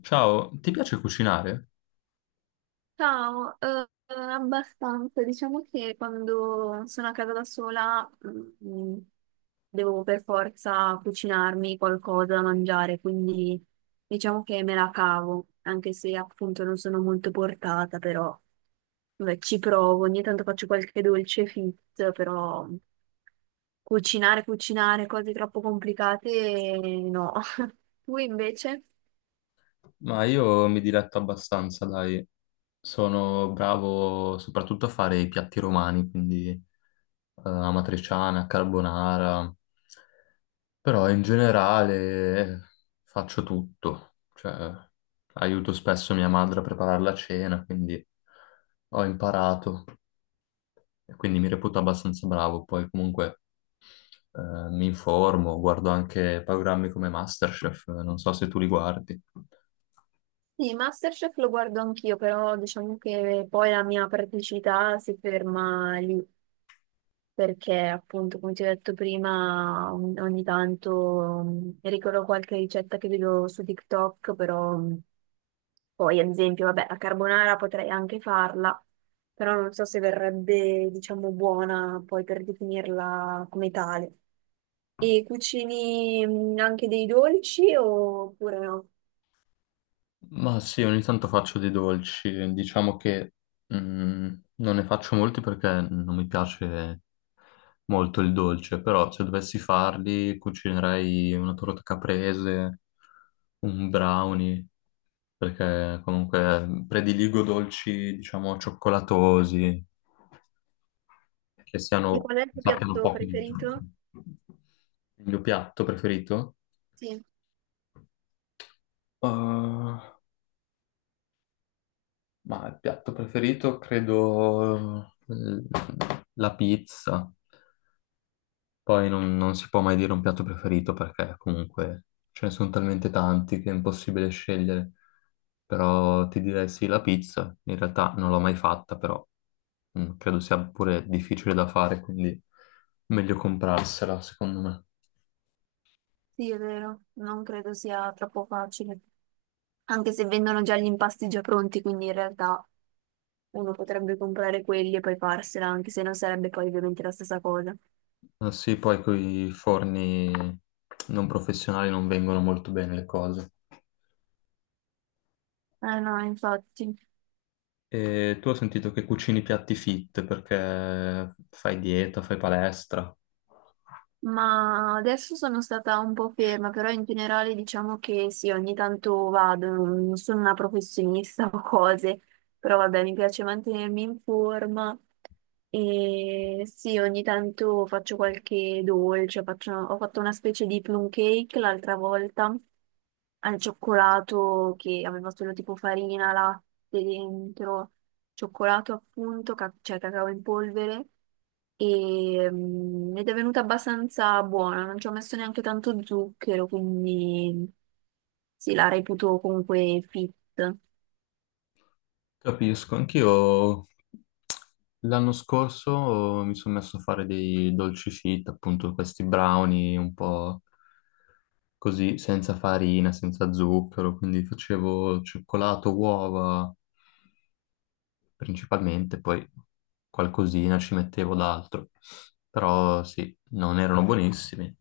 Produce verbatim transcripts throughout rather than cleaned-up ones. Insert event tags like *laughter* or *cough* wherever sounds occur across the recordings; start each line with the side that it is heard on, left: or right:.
left: Ciao, ti piace cucinare?
right: Ciao, eh, abbastanza. Diciamo che quando sono a casa da sola, mm, devo per forza cucinarmi qualcosa da mangiare, quindi diciamo che me la cavo, anche se appunto non sono molto portata, però vabbè, ci provo. Ogni tanto faccio qualche dolce fit, però cucinare, cucinare cose troppo complicate, no. *laughs* Tu invece?
left: Ma io mi diletto abbastanza, dai. Sono bravo soprattutto a fare i piatti romani, quindi eh, amatriciana, carbonara, però in generale faccio tutto. Cioè, aiuto spesso mia madre a preparare la cena, quindi ho imparato e quindi mi reputo abbastanza bravo. Poi comunque eh, mi informo, guardo anche programmi come MasterChef, non so se tu li guardi.
right: Sì, Masterchef lo guardo anch'io, però diciamo che poi la mia praticità si ferma lì, perché appunto, come ti ho detto prima, ogni ogni tanto mm, ricordo qualche ricetta che vedo su TikTok, però mm, poi ad esempio, vabbè, la carbonara potrei anche farla, però non so se verrebbe, diciamo, buona poi per definirla come tale. E cucini mm, anche dei dolci oppure no?
left: Ma sì, ogni tanto faccio dei dolci, diciamo che mm, non ne faccio molti perché non mi piace molto il dolce, però se dovessi farli cucinerei una torta caprese, un brownie, perché comunque prediligo dolci, diciamo, cioccolatosi, che
right: E
left: siano,
right: qual è il tuo
left: sappiano
right: piatto
left: poco di zucchero.
right: preferito?
left: Il mio piatto preferito?
right: Sì.
left: Uh, Ma il piatto preferito credo eh, la pizza. Poi non, non si può mai dire un piatto preferito perché comunque ce ne sono talmente tanti che è impossibile scegliere. Però ti direi sì, la pizza. In realtà non l'ho mai fatta, però mm, credo sia pure difficile da fare, quindi meglio comprarsela, secondo me.
right: Sì, è vero, non credo sia troppo facile, anche se vendono già gli impasti già pronti, quindi in realtà uno potrebbe comprare quelli e poi farsela, anche se non sarebbe poi ovviamente la stessa cosa.
left: Ah, sì, poi con i forni non professionali non vengono molto bene le cose.
right: Eh no, infatti,
left: E tu ho sentito che cucini piatti fit perché fai dieta, fai palestra.
right: ma adesso sono stata un po' ferma, però in generale diciamo che sì, ogni tanto vado, non sono una professionista *laughs* o cose. Però vabbè, mi piace mantenermi in forma e sì, ogni tanto faccio qualche dolce, faccio- ho fatto una specie di plum cake l'altra volta al cioccolato che aveva solo tipo farina, latte dentro, cioccolato appunto, ca- cioè cacao in polvere e, mm, ed è venuta abbastanza buona, non ci ho messo neanche tanto zucchero, quindi sì, la reputo comunque fit.
left: Capisco, anch'io l'anno scorso mi sono messo a fare dei dolci fit, appunto questi brownie un po' così, senza farina, senza zucchero, quindi facevo cioccolato, uova, principalmente, poi qualcosina ci mettevo d'altro. Però sì, non erano buonissimi,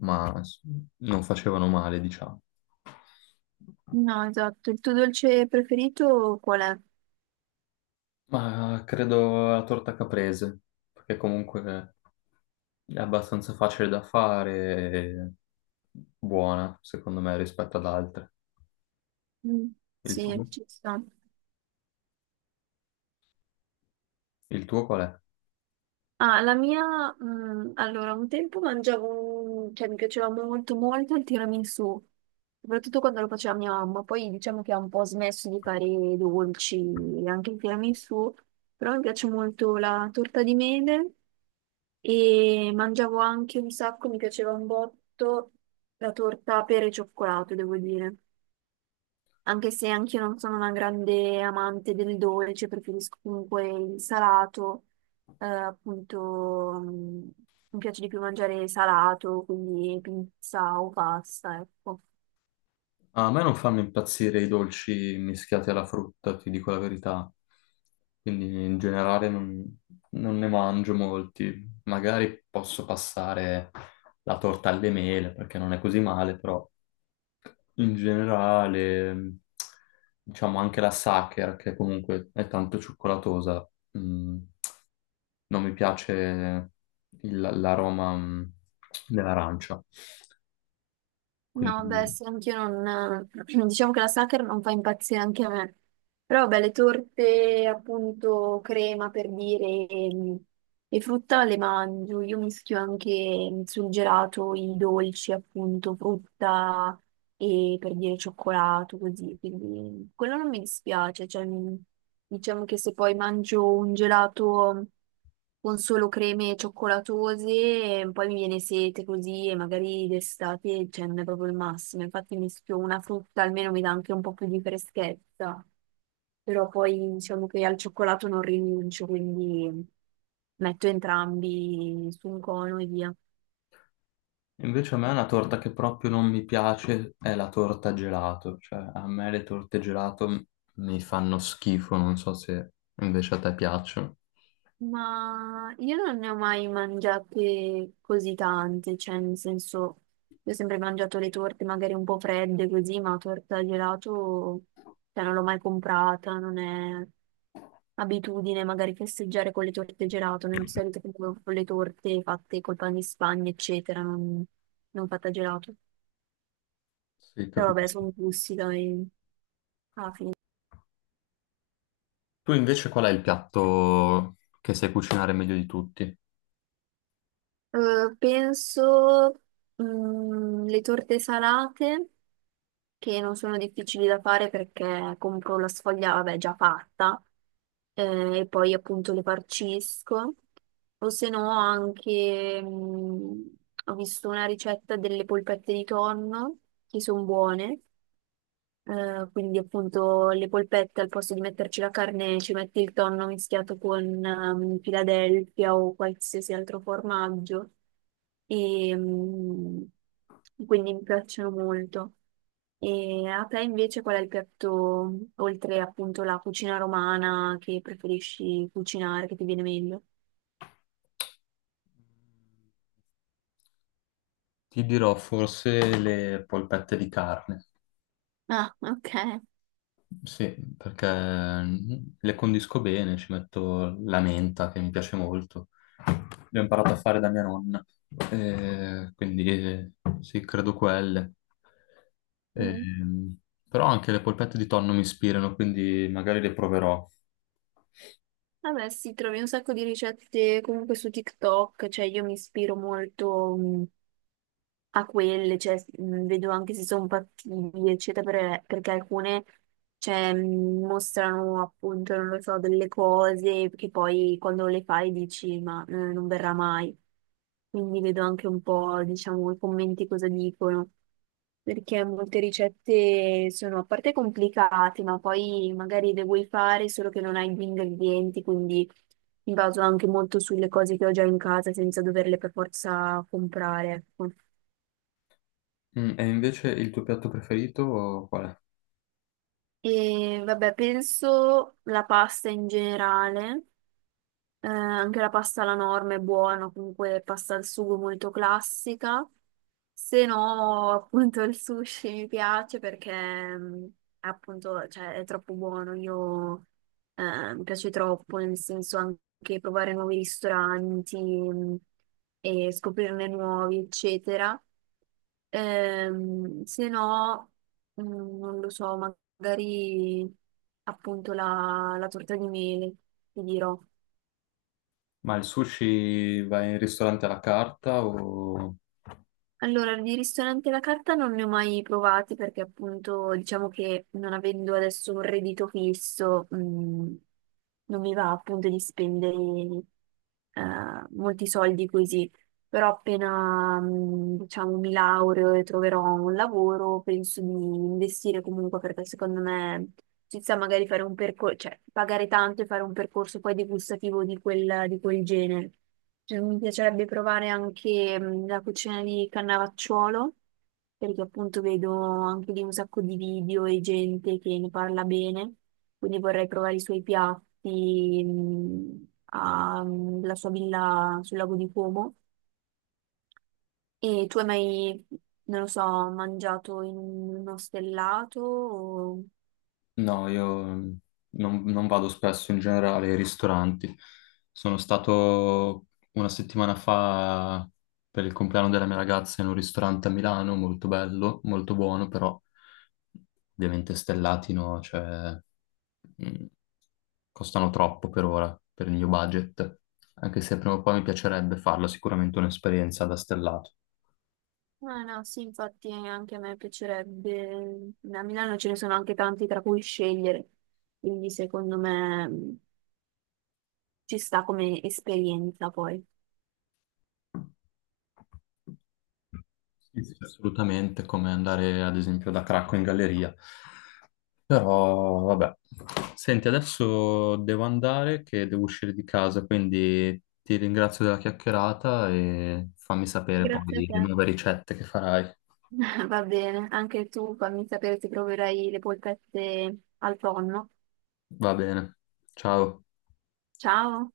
left: ma s- non facevano male, diciamo.
right: No, esatto. Il tuo dolce preferito qual è?
left: Ma credo la torta caprese, perché comunque è abbastanza facile da fare e buona, secondo me, rispetto ad altre.
right: Mm,
left: Il
right: sì,
left: tuo?
right: ci sta.
left: Il tuo qual è?
right: Ah, la mia, mm, allora, un tempo mangiavo, un- cioè, mi piaceva molto molto il tiramisù, soprattutto quando lo faceva mia mamma. Poi diciamo che ha un po' smesso di fare i dolci e anche il tiramisù, però mi piace molto la torta di mele e mangiavo anche un sacco, mi piaceva un botto la torta pere e cioccolato, devo dire. Anche se anch'io non sono una grande amante del dolce, preferisco comunque il salato, eh, appunto, mh, mi piace di più mangiare salato, quindi pizza o pasta, ecco.
left: A me non fanno impazzire i dolci mischiati alla frutta, ti dico la verità. Quindi in generale non, non ne mangio molti. Magari posso passare la torta alle mele perché non è così male, però in generale, diciamo anche la Sacher, che comunque è tanto cioccolatosa, mm, non mi piace il- l'aroma mm, dell'arancia.
right: No, beh,
left: Quindi
right: sì, anch'io non. *clears throat* Diciamo che la Sacher non fa impazzire anche a me. Però, beh, le torte, appunto, crema per dire, e, e frutta le mangio. Io mischio anche sul gelato i dolci, appunto, frutta e per dire cioccolato, così. Quindi quello non mi dispiace. Cioè, mi- diciamo che se poi mangio un gelato con solo creme cioccolatose, e poi mi viene sete così e magari d'estate, cioè, non è proprio il massimo. Infatti mischio una frutta, almeno mi dà anche un po' più di freschezza. Però poi diciamo che al cioccolato non rinuncio, quindi metto entrambi su un cono e via.
left: invece a me una torta che proprio non mi piace è la torta gelato, cioè a me le torte gelato m- mi fanno schifo, non so se invece a te piacciono.
right: Ma io non ne ho mai mangiate così tante, cioè nel senso, io ho sempre mangiato le torte magari un po' fredde così, ma torta al gelato, cioè non l'ho mai comprata, non è abitudine magari festeggiare con le torte gelato, non di solito compro con le torte fatte col pan di Spagna, eccetera, non, non fatta gelato.
left: Sì,
right: Però vabbè,
left: capisco.
right: sono gusti, dai.
left: Tu invece qual è il piatto che sai cucinare meglio di tutti?
right: Eh, penso mm, le torte salate, che non sono difficili da fare perché compro la sfoglia, vabbè, già fatta, eh, e poi appunto le farcisco. O se no anche, mm, ho visto una ricetta delle polpette di tonno, che sono buone. Eh, quindi appunto le polpette al posto di metterci la carne ci metti il tonno mischiato con ehm, Philadelphia o qualsiasi altro formaggio e mm, quindi mi piacciono molto. E a te invece qual è il piatto, oltre appunto la cucina romana, che preferisci cucinare, che ti viene meglio?
left: Ti dirò forse le polpette di carne.
right: Ah, ok.
left: Sì, perché mm, le condisco bene, ci metto la menta che mi piace molto. L'ho imparato a fare da mia nonna. Eh, quindi eh, sì, credo quelle.
right: Mm.
left: Ehm, però anche le polpette di tonno mi ispirano, quindi magari le proverò.
right: Vabbè, sì, trovi un sacco di ricette comunque su TikTok, cioè io mi ispiro molto mh, a quelle, cioè mh, vedo anche se sono fattibili, eccetera, per- perché alcune cioè, mh, mostrano appunto, non lo so, delle cose che poi quando le fai dici ma eh, non verrà mai. Quindi vedo anche un po', diciamo, i commenti cosa dicono. Perché molte ricette sono a parte complicate, ma poi magari le vuoi fare solo che non hai gli ingredienti, quindi mi baso anche molto sulle cose che ho già in casa senza doverle per forza comprare, ecco.
left: Mm, e invece il tuo piatto preferito qual è?
right: E vabbè, penso la pasta in generale. Eh, anche la pasta alla norma è buona, comunque pasta al sugo molto classica. Se no, appunto, il sushi mi piace perché mm, è appunto, cioè, è troppo buono. Io eh, mi piace troppo, nel senso anche provare nuovi ristoranti mm, e scoprirne nuovi, eccetera. Ehm, se no, mm, non lo so, magari appunto la, la torta di mele, ti dirò.
left: Ma il sushi vai in ristorante alla carta o...
right: Allora, di ristoranti alla carta non ne ho mai provati perché appunto diciamo che non avendo adesso un reddito fisso, mh, non mi va appunto di spendere eh, molti soldi così però appena, mh, diciamo, mi laureo e troverò un lavoro, penso di investire comunque perché secondo me ci sta magari fare un percorso, cioè pagare tanto e fare un percorso poi degustativo di quel, di quel genere. Cioè, mi piacerebbe provare anche mh, la cucina di Cannavacciuolo, perché appunto vedo anche lì un sacco di video e gente che ne parla bene, quindi vorrei provare i suoi piatti, mh, a- mm, la sua villa sul lago di Como e tu hai mai, non lo so, mangiato in uno stellato? o-
left: No, io mm, non, non vado spesso in generale ai ristoranti. Sono stato una settimana fa per il compleanno della mia ragazza in un ristorante a Milano, molto bello, molto buono, però ovviamente stellati, no? Cioè, mm, costano troppo per ora, per il mio budget. Anche se prima o poi mi piacerebbe farlo, sicuramente un'esperienza da stellato.
right: Ah, no, sì, infatti anche a me piacerebbe. A Milano ce ne sono anche tanti tra cui scegliere, quindi secondo me mh, ci sta come esperienza poi.
left: Sì, sì. Assolutamente, come andare ad esempio da Cracco in galleria. Però, vabbè. Senti, adesso devo andare che devo uscire di casa, quindi ti ringrazio della chiacchierata e fammi sapere
right: Grazie a
left: poi le
right: te.
left: nuove ricette che farai.
right: *laughs* Va bene, anche tu fammi sapere se proverai le polpette al tonno.
left: Va bene. Ciao.
right: Ciao!